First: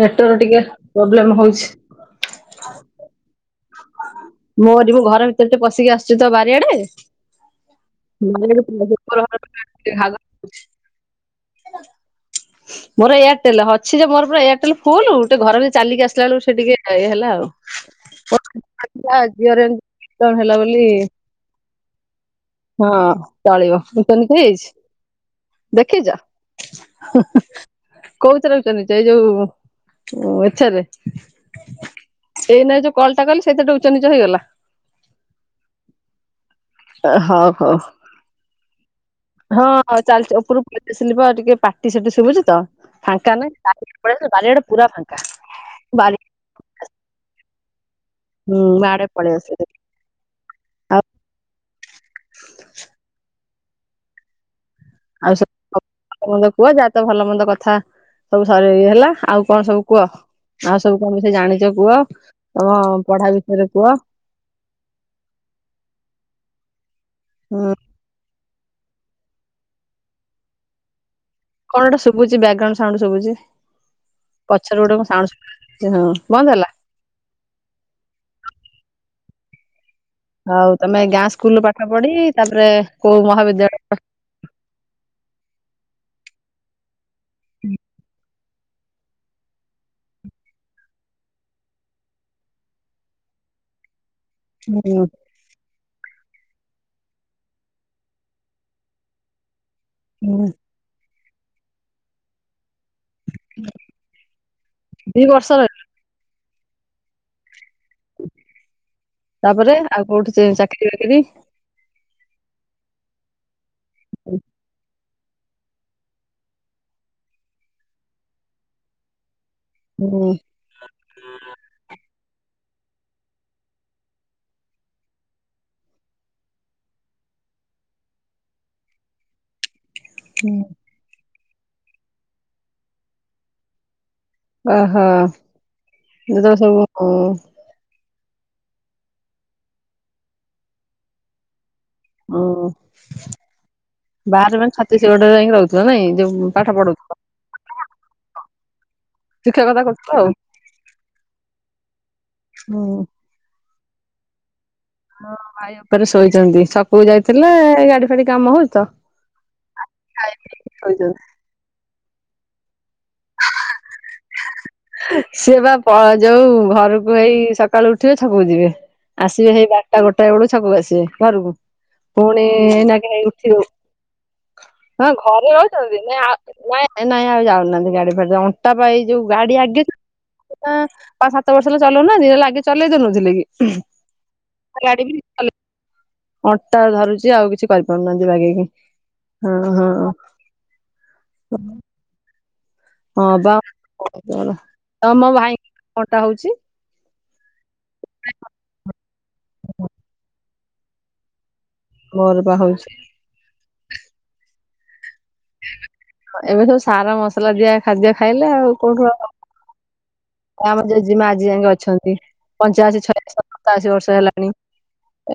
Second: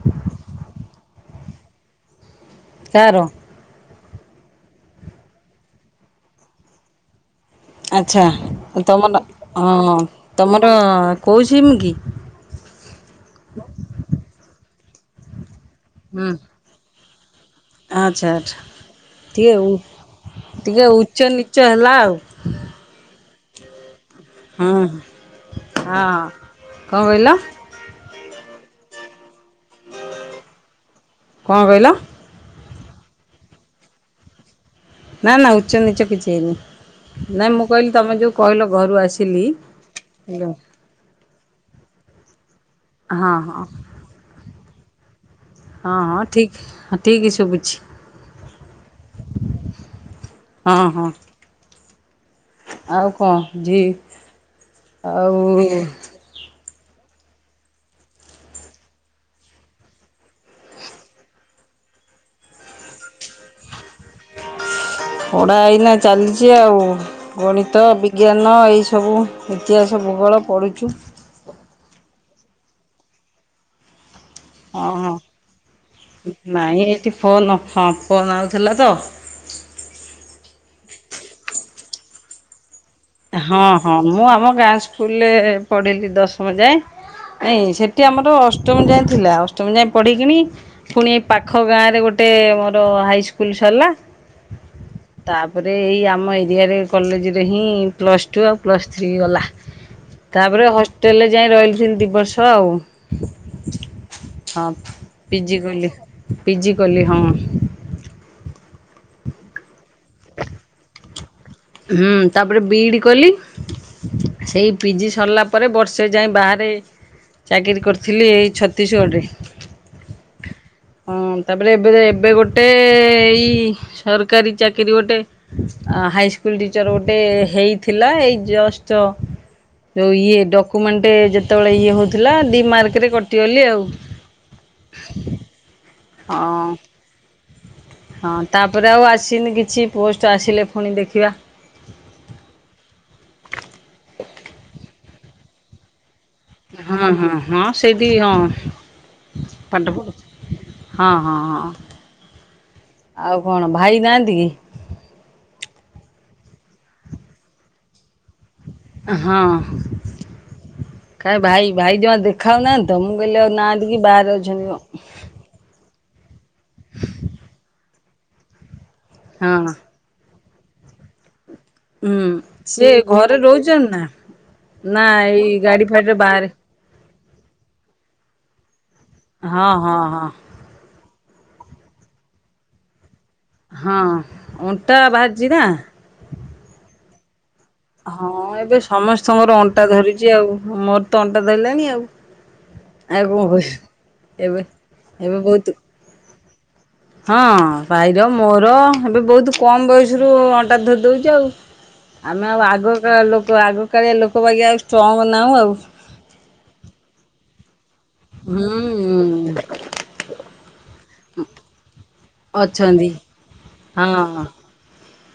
Network ଟିକେ problem ହଉଚି। କାର? ମୋରି ମୁଁ ଘର ଭିତରେ ଟେ ପଶିକି ଆସିୁଛି ତ ବାରିଆଡେ। [inaudible] ଆଚ୍ଛା ତମର ହଁ ତମର କଉ ସିମ୍ କି? ମୋର ଏୟାରଟେଲ ଅଛି ଯେ ମୋର ପୁରା ଏୟାରଟେଲ ଫୁଲ ଟିକେ ଘରେ ଚାଲିକି ହୁଁ। ଆସିଲାଳୁ ସେ ଟିକେ ଏଇ ହେଲା ଆଉ। ଆଚ୍ଛା ଆଚ୍ଛା ଝିଅର ଟିକେ ଉ ଏମିତି ହେଲା ବୋଲି ଟିକେ ଉଚ୍ଚ ନିଚ ହେଲା ଆଉ। ହଁ ଚଳିବ, [unintelligible] ହୁଁ। ହଁ ଦେଖିଚ? କଣ କହିଲ? କୋଉଥିରେ ଉଚ୍ଚ ନିଚ୍ଚ ଏ ଯୋଉ ଇଚ୍ଛାରେ। କଁ କହିଲ? ଏଇ ନାଇଁ ଯୋଉ କଲଟା କଲି ସେଇଥିରେ ଉଚ୍ଚ ନିଚ ହେଇଗଲ। ନା ନା ଉଚ୍ଚ ନିଚ କିଛି ହେଇନି। ନାଇଁ ହଉ ମୁଁ ହଉ କହିଲି ତମେ ଯୋଉ କହିଲ ଘରୁ ଆସିଲି ହଁ ଚାଲିଛି ହ୍ୟାଲୋ। ଉପରୁ [unintelligible] ବା ଟିକେ ପାଟି ସେଟି ଶୁଭୁଛି ତ। ହଁ ହଁ। [unintelligible] ବାରି ଆଡେ ପୁରା ଫାଙ୍କା। ହଁ ବାରି ହଁ ଠିକ ଠିକ ଶୁଭୁଛି। ହୁଁ ଆଡେ ପଳେଇଆସଲି। ହଁ ହଁ। [inaudible] ଆଉ କଣ ଜି ଆଉ କୁହ ଯାହା ତ ଭଲ ମନ୍ଦ କଥା ସବୁ ସରି ଇଏ ହେଲା ଆଉ କଣ ସବୁ କୁହ। ଆଉ ସବୁ ତମେ ସେ ଜାଣିଛ କୁହ, ତମ ପଢା ବିଷୟରେ କୁହ। ପଡା ଏଇନା ଚାଲିଛି ଆଉ, ହୁଁ ଗଣିତ ବି ଜ୍ଞାନ ଏଇସବୁ ଇତିହାସ, ଭୂଗୋଳ ପଢ଼ଛୁ। କଣ ଗୋଟେ ଶୁବୁଛି ବ୍ୟାଗ୍ରାଉଣ୍ଡ ସାଉଣ୍ଡ ଶୁବୁଛି। ପଛରେ ଗୋଟେ କଣ ଓହୋ ସାଉଣ୍ଡ ଶୁଭୁଚି, ହଁ ବନ୍ଦ ହେଲା। ନାଇଁ ଏଇଠି ଫୋନ ହଁ ଫୋନ ଆଉଥିଲା ତ। ହଉ ତମେ ଗାଁ ସ୍କୁଲୁରୁ ପାଠ ପଢି ତାପରେ କୋଉ ହଁ ମହାବିଦ୍ୟାଳୟ ହଁ ମୁଁ ଆମ ଗାଁ ସ୍କୁଲରେ ପଢ଼ିଲି ଦଶମ ଯାଏ। ନାଇଁ ସେଠି ଆମର ଅଷ୍ଟମ ଯାଏଁ ଥିଲା ଅଷ୍ଟମ ଯାଏଁ ପଢିକିଣି ପୁଣି ଏ ପାଖ ଗାଁରେ ଗୋଟେ ମୋର ହାଇସ୍କୁଲ ସରିଲା। ହୁଁ। ତାପରେ ଏଇ ଆମ ଏରିଆରେ କଲେଜରେ ହିଁ ପ୍ଲସ୍ ଟୁ ଆଉ ପ୍ଲସ୍ ଥ୍ରୀ ଗଲା। ହୁଁ ତାପରେ ହଷ୍ଟେଲରେ ଯାଇ ରହିଲିଥିଲି ଦି ବର୍ଷ ଆଉ। ହଁ ଦି ବର୍ଷ ପିଜି ରହିଲ କଲି, ପିଜି କଲି ହଁ। ତାପରେ ଆଉ କୋଉଠି ଚାକିରି ବାକିରି? ହୁଁ ତାପରେ ବିଇଡି କଲି, ହୁଁ ସେଇ ପିଜି ସରିଲା ପରେ ବର୍ଷେ ଯାଏ ବାହାରେ ଚାକିରି କରିଥିଲି ଏଇ ଛତିଶଗଡ଼ରେ। ହୁଁ। ହଁ ତାପରେ ଏବେ ଏବେ ଗୋଟେ ଏଇ ସରକାରୀ ଚାକିରି ଗୋଟେ ହାଇ ସ୍କୁଲ ଟିଚର ଗୋଟେ ହେଇଥିଲା ଏଇ ଜଷ୍ଟ। ଯୋଉ ଇଏ ହୁଁ। ଡକୁମେଣ୍ଟ ଯେତେବେଳେ ଇଏ ହଉଥିଲା ଦି ମାର୍କ ରେ କଟିଗଲି ଆଉ। ଓହୋ [unintelligible] ହଁ ସବୁ ହଁ ତାପରେ ଆଉ ଆସିନି କିଛି ପୋଷ୍ଟ ଆସିଲେ ପୁଣି ଦେଖିବା। ଓ ବାହାରେ ମାନେ ଛତିଶଗଡ଼ରେ ଯାଇ ରହୁଥିବ ନାଇଁ ଯୋଉ ପାଠ ପଢୁ ହଁ ହଁ ହଁ ସେଇଠି ଶିକ୍ଷକତା ହଁ। କରୁଛୁ ଆଉ ହଁ ହଁ ହଁ। ହୁଁ ଆଉ କଣ ଭାଇ ନାହାନ୍ତି କି? ହଁ ଭାଇ ଉପରେ ଶୋଇଛନ୍ତି, ଛକକୁ ଯାଇଥିଲେ ଗାଡି ଫାଡି କାମ ହଉଚି ତ। ହଁ ଖାଇକି ଶୋଇଛନ୍ତି। କାଏ ଭାଇ ଭାଇ ଜମା ଦେଖାହଉନାହାନ୍ତି ତ ମୁଁ କଇଲି ଆଉ ନାହାନ୍ତି କି ବାହାରେ ଅଛନ୍ତି କଣ। ସିଏ ବା ପ ଯଉ ଘରକୁ ହେଇ ସକାଳୁ ଉଠିବେ ଛକକୁ ଯିବେ ଆସିବେ ହେଇ ହଁ ବା ଟା ଗୋଟାଏ ବେଳୁକୁ ଛକକୁୁ ଆସିବେ ଘରକୁ ହୁଁ ପୁଣି ସିଏ ଏଇନା କେ ଘରେ ଉଠି ରହୁଛନ୍ତି ନା? ନା ହଁ ଘରେ ଏଇ ଗାଡି ରହୁଛନ୍ତି ଫାଡିରେ ନାଇଁ ଆଉ ବାହାରେ ନାଁ ଏ ନାଇଁ ଆଉ ଯାଉନାହାନ୍ତି ଗାଡି ଫାଡି ଅଣ୍ଟା ପା ଏ ଯୋଉ ଗାଡି ହଁ ଆଗ ହଁ ହଁ ପାଆ ସାତ ବର୍ଷ ହେଲା ଚଲଉ ନାହାନ୍ତି ହେଲେ ଆଗେ ଚଲେଇ ଦୋଉନଥିଲେ କି। ହଁ ଅଣ୍ଟା ଗାଡି ବି ବାହାରିଛି ନା। ଅଣ୍ଟା ଧରୁଛି ଆଉ କିଛି କରିପାରୁନାହାନ୍ତି ହଁ ବାଗେଇକି ଏବେ ହଁ ସମସ୍ତଙ୍କର ଅଣ୍ଟା ହଁ ଧରୁଛି ଆଉ ମୋର ତ ଅଣ୍ଟା ଧଇଲାଣି ଆଉ। [inaudible] ହଁ ବା କହିବି ଏବେ [unintelligible] ଏବେ ଭାଇ ବହୁତ [unintelligible] ହଁ ଭାଇର ମୋର ଏବେ ବହୁତ କମ୍ ବୟସରୁୁ ଅଣ୍ଟା ଧରି ଦଉଛି ଆଉ। ମୋର ଆମେ ବା ଆଉ ହଉଛି ଆଗକା ଲୋକ ଆଗ କାଳିଆ ଲୋକ ବାଗିଆ ଆଉ ଷ୍ଟ୍ରଙ୍ଗ ନାହୁଁ ଆଉ। ଏବେ ସବୁ ସାର ମସଲା ଦିଆ ଖାଦ୍ୟ ଖାଇଲେ ଆଉ କୋଉଠୁ ହୁଁ ଆଉ ଆମର ଜେଜେ ମା ଆଜି ଯାକେ ଅଛନ୍ତି ପଞ୍ଚାଅଶୀ, ଅଛନ୍ତି ଛୟାଅଶୀ, ସତାଅଶୀ ବର୍ଷ ହଁ। ହେଲାଣି।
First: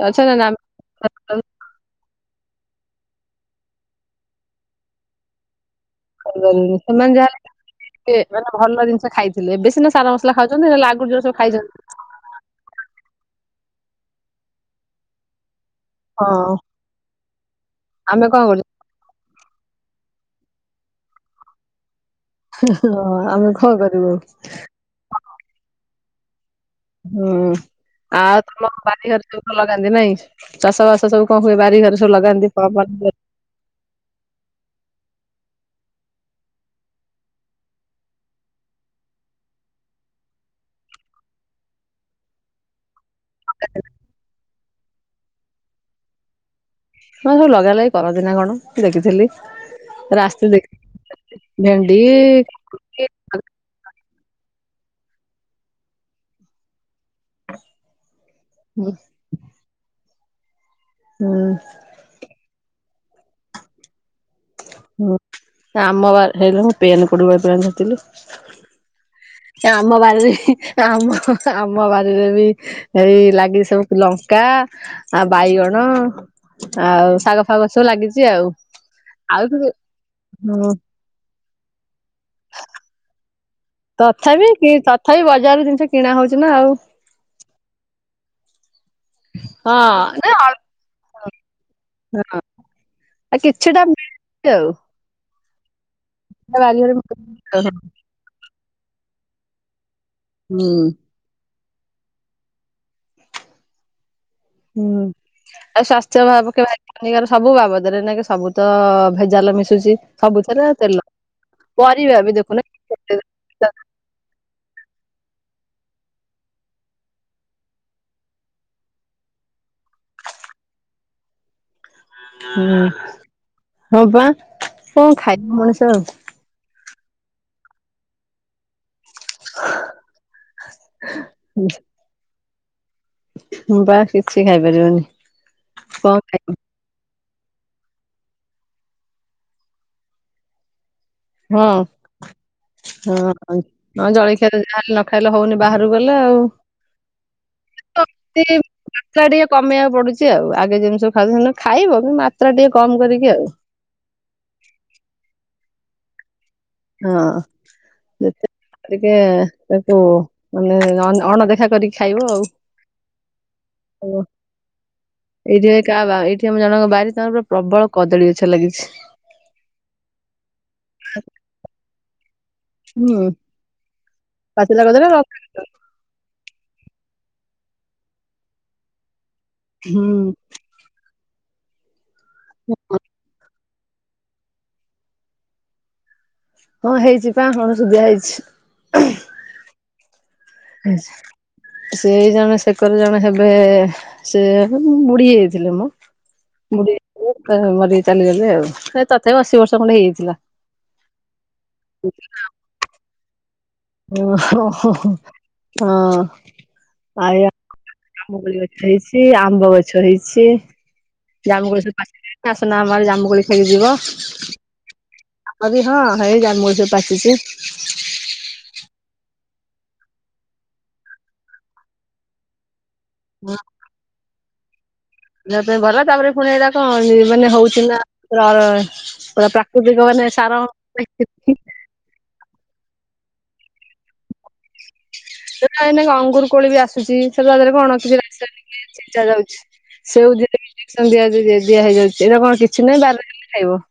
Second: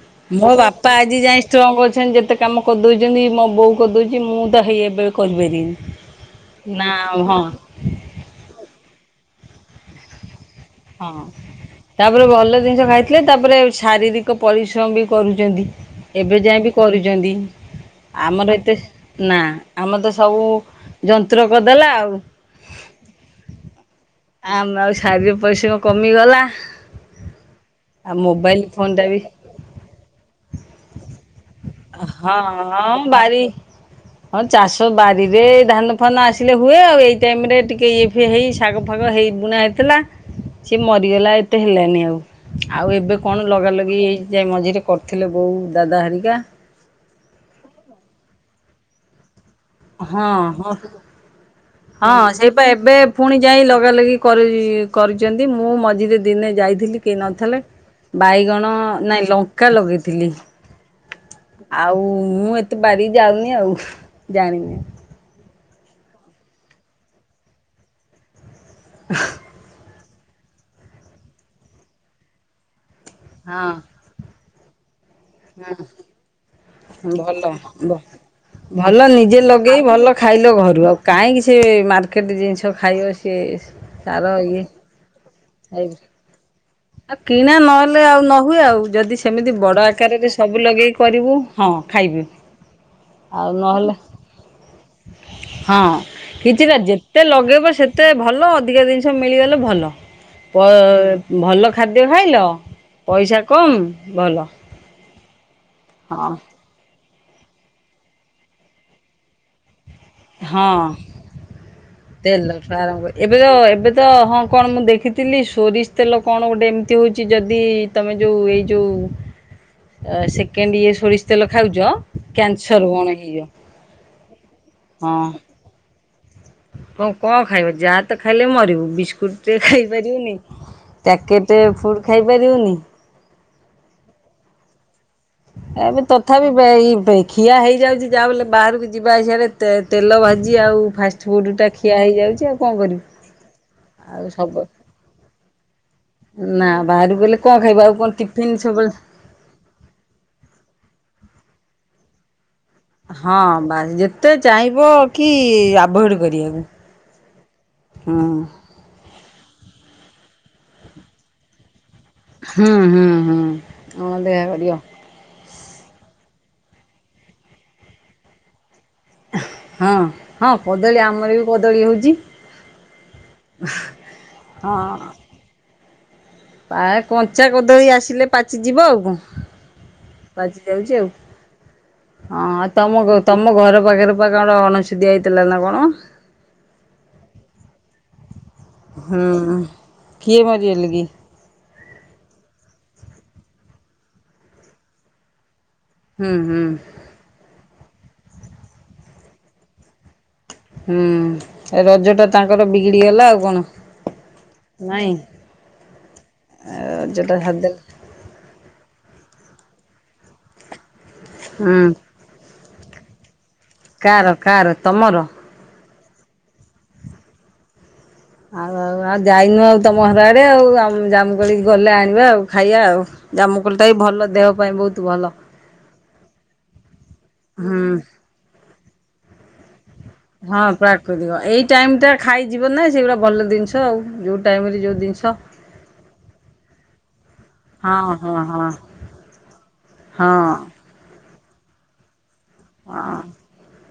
ଅଛନ୍ତି ନା ମୋ ବାପା ଆଜି ଯାଏ ଷ୍ଟ୍ରଙ୍ଗ୍ ଅଛନ୍ତି ଯେତେ କାମ କରିଦଉଛନ୍ତି ମୋ ବୋଉ କରିଦଉଛି ମୁଁ ତ ହେଇ ଏବେ କରିପାରିବିନି। ନା ସେମାନେ ଯାଆ ହଁ ହେଲେ ଟିକେ ସେମାନେ ଭଲ ଜିନିଷ ଖାଇଥିଲେ, ଏବେ ସିନା ସାର ମସଲା ଖାଉଛନ୍ତି ହେଲେ ଆଗରୁ ହଁ। ଜୋଓ ସବୁ ଖାଇଛନ୍ତି ତାପରେ ଭଲ ଜିନିଷ ଖାଇଥିଲେ ତାପରେ ଶାରୀରିକ ପରିଶ୍ରମ ବି କରୁଛନ୍ତି। ଏବେ ହଁ ଯାଏ ବି କରୁଚନ୍ତି, ଆମେ କଣ ଆମର କରିବୁ ଏତେ ନା ଆମ ତ ସବୁ ଯନ୍ତ୍ର କରିଦେଲା ଆଉ। ହଁ ଆମେ କଣ କରିବୁ ଆଉ। ଆମ ଆଉ ଶାରୀରିକ ପରିଶ୍ରମ କମିଗଲା। ହଁ ଆଉ ମୋବାଇଲ ତମ ଫୋନ୍ ଟା ବି ବାରିଘରେ ସବୁ କଣ ଲଗାନ୍ତି ନାଇଁ ଚାଷ ବାସ ସବୁ କଣ ହୁଏ ବା ରି ଘରେ ସବୁ ଲଗାନ୍ତି ହଁ [unintelligible] ବାରି ହଁ ଚାଷ ବାରିରେ ଧାନ ଫାନ ଆସିଲେ ହୁଏ ଆଉ ଏଇ ଟାଇମରେ ଟିକେ ଇଏ ଫିଏ ହେଇ ଶାଗ ଫାଗ ହେଇ ବୁଣା ହେଇଥିଲା ସିଏ ମରିଗଲା ଏତେ ହେଲାନି ଆଉ ଆଉ ଏବେ କଣ ଲଗାଲଗି ହେଇ ଯାଇ ମଝିରେ କରୁଥିଲେ ବୋଉ ଦାଦା ହେରିକା। ମ ସବୁ ଲଗିଆ ଲଗି କରନ୍ତି ନା କଣ ଦେଖିଥେଲି। ହଁ ହଁ ଭେଣ୍ଡି ହଁ ସେଇ ବା ଏବେ ଫୁଣି ଯାଇ ଲଗା ଲଗି କରି କରିଚନ୍ତି ମୁଁ ମଝିରେ ଦିନେ ଯାଇଥିଲି କେହି ନ ଥେଲେ ବାଇଗଣ ନାଇଁ ଲଙ୍କା ଲଗେଇଥିଲି। ହୁଁ ଆଉ ମୁଁ ଏତେ ବାରିକି ଯାଉନି ଆଉ ଜାଣିନି। ହୁଁ ଆମ ବା ହେଇଲୋ ପେନ୍ କୋଉଠି ପେନ୍ ଧରିଥିଲୁ? [unintelligible] ଏ ଆମ ବାରିରେ ଆମ ଆମ ବାରିରେ ବି ଏଇ ଲାଗିଚି ହଁ। ସବୁ ଫୁଲ। କା ଆଉ ବାଇଗଣ ଆଉ ଶାଗ ଭଲ ଫାଗ ସବୁ ଭ ଲାଗିଛି ଆଉ। ଭଲ ନିଜେ ଆଉ କି ଲଗେଇ ଭଲ ଖାଇଲ ହୁଁ ଘରୁ ଆଉ। କାଇଁକି ସେ ମାର୍କେଟ ଜିନିଷ ଖାଇବ ସେ ତଥାପି କି ତଥାପି ବଜାରରୁ ଜିନିଷ କିଣା ହଉଚି ନା ଆଉ। ଆ କିଣା ନହେଲେ ଆଉ ନ ହୁଏ ଆଉ ଯଦି ସେମିତି ବଡ ହଁ ଆକାରେରେ ଯଦି ନା ସବୁ ଲଗେଇ କରିବୁ ହଁ ଖାଇବୁ ଅଳ୍ପ ଆଉ କିଛିଟା ନହେଲେ ମିଳୁଛି ଆଉ। ହଁ କିଛିଟା ବାରିଘରେ ହୁଁ ଯେତେ ଲଗେଇବ ସେ ତେ ଭଲ ଅଧିକା ଜିନିଷ ମିଳିଗଲେ ଭଲ ପ ଭଲ ଖାଦ୍ୟ ଖାଇଲ ପଇସା କମ୍ ଭଲ। ହୁଁ ଆଉ ସ୍ୱାସ୍ଥ୍ୟ ହଁ ଭାବୁ କେବେ ଏଇଗାର ସବୁ ବାବଦରେ ନାଇଁ କି ସବୁ ତ ଭେଜାଲ ମିଶୁଚି ସବୁଥେରେ ହଁ। ତେଲ ପରିବା ବି ଦେଖୁନ ତେଲଠୁ ଆରମ୍ଭ କରି ଏବେ ତ ଏବେ ତ ହଁ କଣ ମୁଁ ଦେଖିଥିଲି ସୋରିଷ ତେଲ କଣ ଗୋଟେ ଏମତି ହଉଚି ଯଦି ତମେ ଯୋଉ ଏଇ ଯୋଉ ସେକେଣ୍ଡ ଇଏ ସୋରିଷ ତେଲ ଖାଉଚ ହୁଁ ହଁ ବା କଣ ହଁ ଖାଇବ ମଣିଷ ଆଉ? କଣ କଣ ଖାଇବ ଯାହା ତ ଖାଇଲେ ମରିବୁ ବିସ୍ କୁଟେ ଖାଇପାରିବୁନି ପ୍ୟାକେଟେ ଫୁଡ୍ ଖାଇପାରିବୁନି। ହୁଁ ବା କିଛି ଖାଇପାରିବନି। ଏବେ କଣ ତଥାପି ବେ ଇ ବେଇ ଖିଆ ହେଇଯାଉଚି ଯାହା ବି ହେଲେ ବାହାରୁକୁ ଯିବା ଆସିଆରେ ତେ ତେଲ ଭାଜି ଆଉ ଫାଷ୍ଟ ହଁ ହଁଁ ଆଉ ଜଳଖିଆ ତ ସବୁ ଯାହା ହେଲେ ନ ଖାଇଲେ ହଉନି ବାହାରୁକୁ ଗଲେ ଆଉ। ନା ବାହାରୁକୁ ଗଲେ କଣ ଖାଇବ ଆଉ କଣ ଟିଫନ୍ ସବୁବେଳେ ତ୍ରା ଟିକେ କମେଇଆକୁ ପଡୁଚି ଆଉ ଆଗେ ଯେମତି ସବୁ ଖାଉ ଖାଇବ କି ମାତ୍ରା ଟିକେ କମ୍ କରିକି ଆଉ। ବାଲି ଯା ତେ ଚାହିଁବ କି ଆଭଏଡ କରିବାକୁ। ହଁ ହୁଁ ଯେତେ ଟିକେ ତାକୁ ମାନେ ଅନ ଅଣଦେଖା କରିକି ଖାଇବ ହୁଁ ହୁଁ ହୁଁ ଆଉ। ଅଣଦେଖା କରିବ। ଏଇଠି କାହା ବା ଏଇଠି ଆମ ଜଣଙ୍କ ବାରି ତାଙ୍କର ପୁରା ପ୍ରବଳ କଦଳୀ ଗଛ ଲାଗିଛି। ହଁ ହଁ କଦଳୀ ଆମର ବି କଦଳୀ ହଉଚି। ହୁଁ। ପାଚିଲା ହଁ କଦଳୀ [unintelligible] ପା କଞ୍ଚା କଦଳୀ ଆସିଲେ ପାଚି ଯିବ ଆଉ କଣ? ହୁଁ। ପାଚି ଯାଉଛି ଆଉ ହଁ ଆଉ ତମ କୁ ତୁମ ଘର ପାଖରେ ପା କଣ ଅଣଛୁଦିଆ ହେଇଥିଲା ନା କଣ? ହଁ ହେଇଛି ବା ଅଣ ସୁଦିଆ ହେଇଛି। ହୁଁ କିଏ ମ୍ [unintelligible] ସେଇ ଜଣେ ଶେକରେ ଜଣେ ହେବେ ସେ ବୁଢୀ ହେଇଯାଇଥିଲେ ମ। ହୁଁ ହୁଁ ବୁଢି ମରିକି ଚାଲିଗଲେ ଆଉ ସେ ତଥାପି ଅଶି ବର୍ଷ ଖଣ୍ଡେ ହେଇଯାଇଥିଲା। ହୁଁ ଏ ରଜ ଟା ତାଙ୍କର ବିଗିଡି ଗଲା ଆଉ କଣ। ଓ ହଁ ନାଇଁ ଆ। ରଜଟା ସାରିଦେଲେ ଜାମୁକୋଳି ଗଛ ହେଇଛି ଆମ୍ବ ଗଛ ହେଇଛି ହୁଁ। ଜାମୁକୋଳି ପଚିଲାନି। ଆସୁନ ଆମ ଆଡେ ଜାମୁକୋଳି କାହାର କାହାର ତମର? ଆମ ବି ହଁ ହେଇ ଜାମୁ ଗଛ ପାଚିଛି। ଆଉ ଆଉ ଆଉ ଯାଇନୁ ଆଉ ତମ ଘର ଆଡେ ଆଉ ଜାମୁକୋଳି ଗଲେ ଆଣିବା ଆଉ ଖାଇବା ଆଉ। ଜାମୁକୋଳିଟା ବି ଭଲ ଦେହ ପାଇଁ ବହୁତ ଭଲ। ଦେହ ପାଇଁ ଭଲ ତାପରେ ପୁଣି ଏଗୁଡା କଣ ମାନେ ହୁଁ। ହଉଛିନା ପୁରା ପ୍ରାକୃତିକ ମାନେ ହଁ ସାର ପ୍ରାକୃତିକ ଏଇ ଟାଇମ ଟା ଖାଇଯିବ ନା ସେଗୁଡା ଭଲ ଜିନିଷ ଆଉ ଯୋଉ ଟାଇମ ରେ ଯୋଉ ଜିନିଷ ସେ ଏଇନେ ଅଙ୍ଗୁର କୋଳି ବି ଆସୁଛି ସେଥିରେ ତାଦେହରେ ହଁ କଣ ଅଛି ହଁ ରାସ୍ତା ହଁ ଛେଚା ଯାଉଛି। ହଁ। ସେଓ ଦିହରେ ଇଞ୍ଜେକ୍ସନ ଦିଆ ଦିଆହେଇଯାଉଛି ଏଗୁଡା କଣ କିଛି ନାହିଁ ବାରିରେ ହେଲେ ଖାଇବ।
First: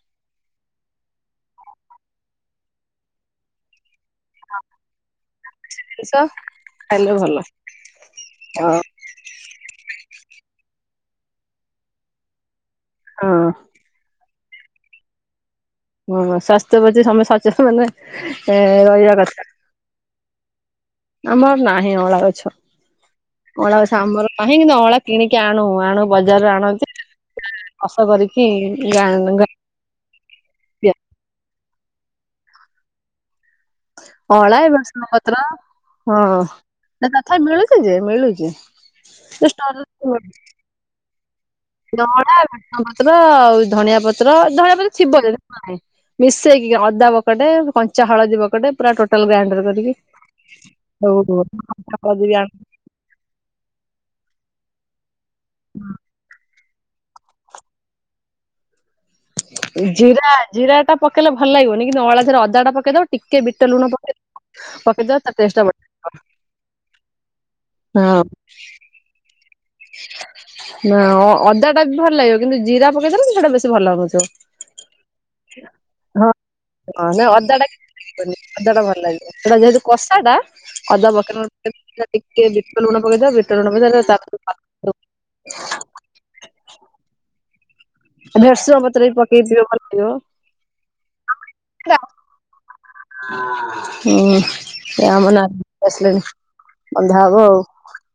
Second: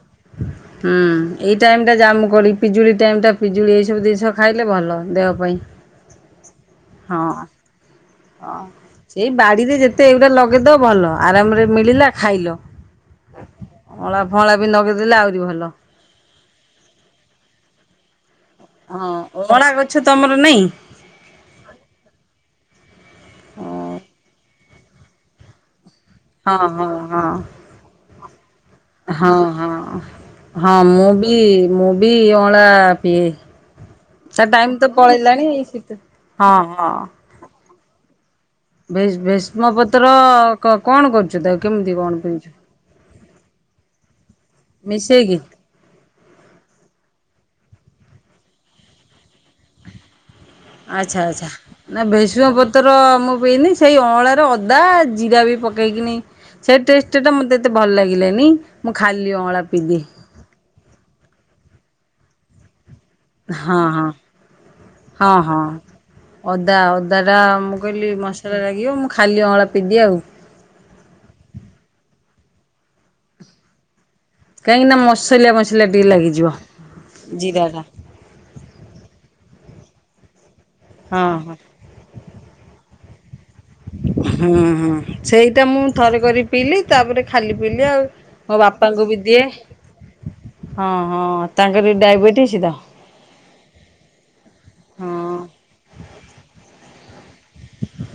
ହୁଁ ଏଇ ଟାଇମ ଟା ଜାମୁକୋଳି, ପିଜୁଳି ଟାଇମ ଟା ପିଜୁଳି ଏଇ ସବୁ ଜିନିଷ ଖାଇଲେ ଭଲ ଦେହ ପାଇଁ ଜିନିଷ ଖାଇଲେ ହଁ। ଭଲ ହ ଆଉ ସେଇ ବାଡିରେ ଯେତେ ଏଗୁଡା ଲଗେଇଦବ ଭଲ ଆରାମରେ ମିଳିଲା ଖାଇଲ। ହଁ। ଅଁଳା ଫଁଳା ବି ଲଗେଇଦେଲେ ଆହୁରି ଭଲ। ହଁ ସ୍ୱାସ୍ଥ୍ୟ ପ୍ରତି ସମସ୍ତେ ସଚେତନ ରହିବା ହଁ କଥା। ଅଁଳା ଗଛ ତମର ନାଇଁ? ଆମର ନାହିଁ ଅଁଳା ଗଛ ଅଁଳା ଗଛ ଆମର ନାହିଁ କିନ୍ତୁ ଅଁଳା କିଣିକି ଆଣୁ ଆଣୁ। ହଁ ହଁ ହଁ। କସ କରିକି ଗାଁ ହଁ ହଁ ହଁ ମୁଁ ବି ମୁଁ ବି ଅଁଳା ପିଏ। ତା ଅଁଳା ଏ ଟାଇମ ତ ଭେସୁଙ୍ଗା ପତ୍ର ପଳେଇଲାଣି ସିତ ହଁ ହଁ। ନା ତଥାପି ମିଳୁଛି ଯେ ମିଳୁଛି। ଭୀ ଭୀଷ୍ମ ଷ୍ଟୋରରେ ପତ୍ର କଣ କରୁଛୁ ତାକୁ। କେମିତି ଯୋଉ କଣ ଅଁଳା, ପିଉଛୁ? ଭୃଷଙ୍ଗପତ୍ର ଆଉ ଧଣିଆ ପତ୍ର ଧଣିଆ ପତ୍ର ଥିବଯଦି ମିଶେଇକି ନହେଲେ ନାହି। ମିଶେଇକି ଅଦା ବକଟେ କଞ୍ଚା ହଳଦୀ ବକଟେ ପୁରା ଟୋଟାଲ ଗ୍ରାଇଣ୍ଡର କରିକି। ଆଚ୍ଛା ଆଚ୍ଛା ନା ଭେସୁଁଆ ପତ ତୋର ମୁଁ ପିଇନି ସେଇ ଅଁଳାରେ ଅଦା ଜିରା ବି ପକେଇକିନି। ସେଇ ଟେଷ୍ଟ ଟା ମତେ ଏତେ ଭଲ ଲାଗିଲାନି। ମୁଁ ଖାଲି ଅଁ ଜିରା ଜିରା ଟା ପକେଇଲେ ଭଲ ଲାଗିବନି କିନ୍ତୁ ଅଁଳା ସାଙ୍ଗରେ ଅଦା ଟା ପକେଇ ଦବ ଟିକେ ବିଟ ହଁ ଲୁଣ ହଁ ପକେଇଦବ। ହଁ ତା ଟେଷ୍ଟ ହଁ ଟା ବଢିଆ ଅଦା ଅଦା ଟା ମୁଁ କହିଲି ମସଲା ଲାଗିବ ମୁଁ। ଖାଲି ଅଁଳା ପିଇଦିଏ ଆଉ। ନା ଅ--ଅଦା ଟା ବି ଭଲ ଲାଗିବ କିନ୍ତୁ ଜିରା ପକେଇଦେଲେ ସେଟା ବେଶୀ ଭଲ ଲାଗୁଥିବ। କାହିଁକିନା ମସଲିଆ ମସଲିଆ ଟିକେ ଲାଗିଯିବ ହଁ ନାଇଁ ଅଦା ଜିରା ଟା। ଅଦା ଟା ଭଲ ଲାଗିବ ସେଟା ଯେହେତୁ କଷା ଟା ଅଦା ହଁ ହଁ। ପକେଇଲେ। [inaudible] ଟିକିଏ ବିଟ ଲୁଣ ପକେଇଦବ ବିଟଲୁଣ ପକେଇଦେଇ ତା ହଁ ହଁ ସେଇଟା ମୁଁ ଥରେ କରି ପିଇଲି ତାପରେ ଖାଲି ପିଇଲି ଆଉ। ମୋ ଭେରସୁଙ୍ଗା ପତ୍ର ବାପାଙ୍କୁ ବି ଦିଏ ପକେଇଥିବ ଭଲ ଲାଗିବ। ହଁ ହଁ ତାଙ୍କର ଡାଇବେଟିସ ତ। ହୁଁ ସେ ହଁ ଆମ ନାନୀ ଆସିଲେଣି। ବନ୍ଧା ହବ ଆଉ।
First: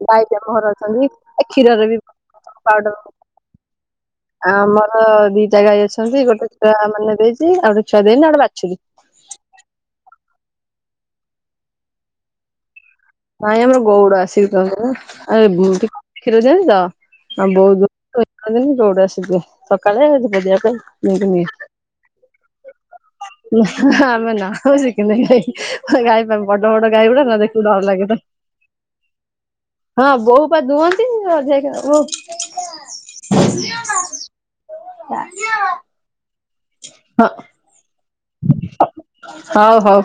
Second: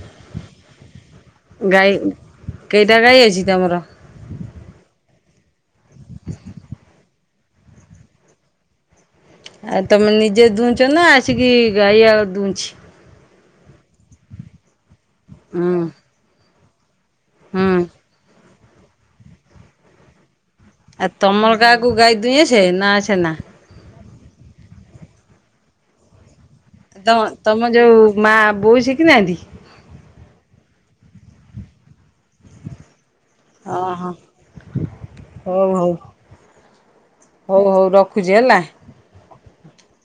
ଗାଈ ତମ ଘରେ ଅଛନ୍ତି। ଏ କ୍ଷୀରରେ ବି ଗାଈ, ପାଉଡର କେଇଟା ଗାଈ ଅଛି ତମର? ଆମର ଦିଟା ଗାଈ ଅଛନ୍ତି। ଗୋଟେ ଛୁଆ ମାନେ ଦେଇଛି। ଆଉ ଗୋଟେ ଛୁଆ ଦେଇନି ଆଉ ଗୋଟେ ବାଛୁରୀ। ଆଉ ତମେ ନିଜେ ଦୁଉଁଛ ନା, ଆସିକି ଗାଈଆଳ ଦୁଁଉଛି। ନାଇଁ ଆମର ଗୌଡ଼ ଆସିକି ଦୁଅନ୍ତିନା। ଆଉ ହୁଁ କ୍ଷୀର ଦିଅନ୍ତି ତ। ଆଉ ହୁଁ [unintelligible] ଆସିଯିବେ। ସକାଳେ [unintelligible] ପାଇଁ। ଆଉ ନେଇକି ତମର କାହାକୁ ଗାଈ ଦୁଇଁ ଆସେ ନା ଆସେନା। ନା ଆମେ ନା ଶୁଖିନାହୁଁ ଗାଈ ଟା ବଡ ବଡ ଗାଈ ତମ ଗୁଡା ନା ଦେଖି ତମ ଡର ଯୋଉ ଲାଗେ। ତ ମା ବୋଉ, ଶିଖିନାହାନ୍ତି? ହଁ ବୋଉ ପା ଦୁହନ୍ତି। ହଁ ହଁ [unintelligible] ହଁ। ହୋଉ ହୋଉ ରଖୁଛି ହେଲା। ହଉ ହଉ।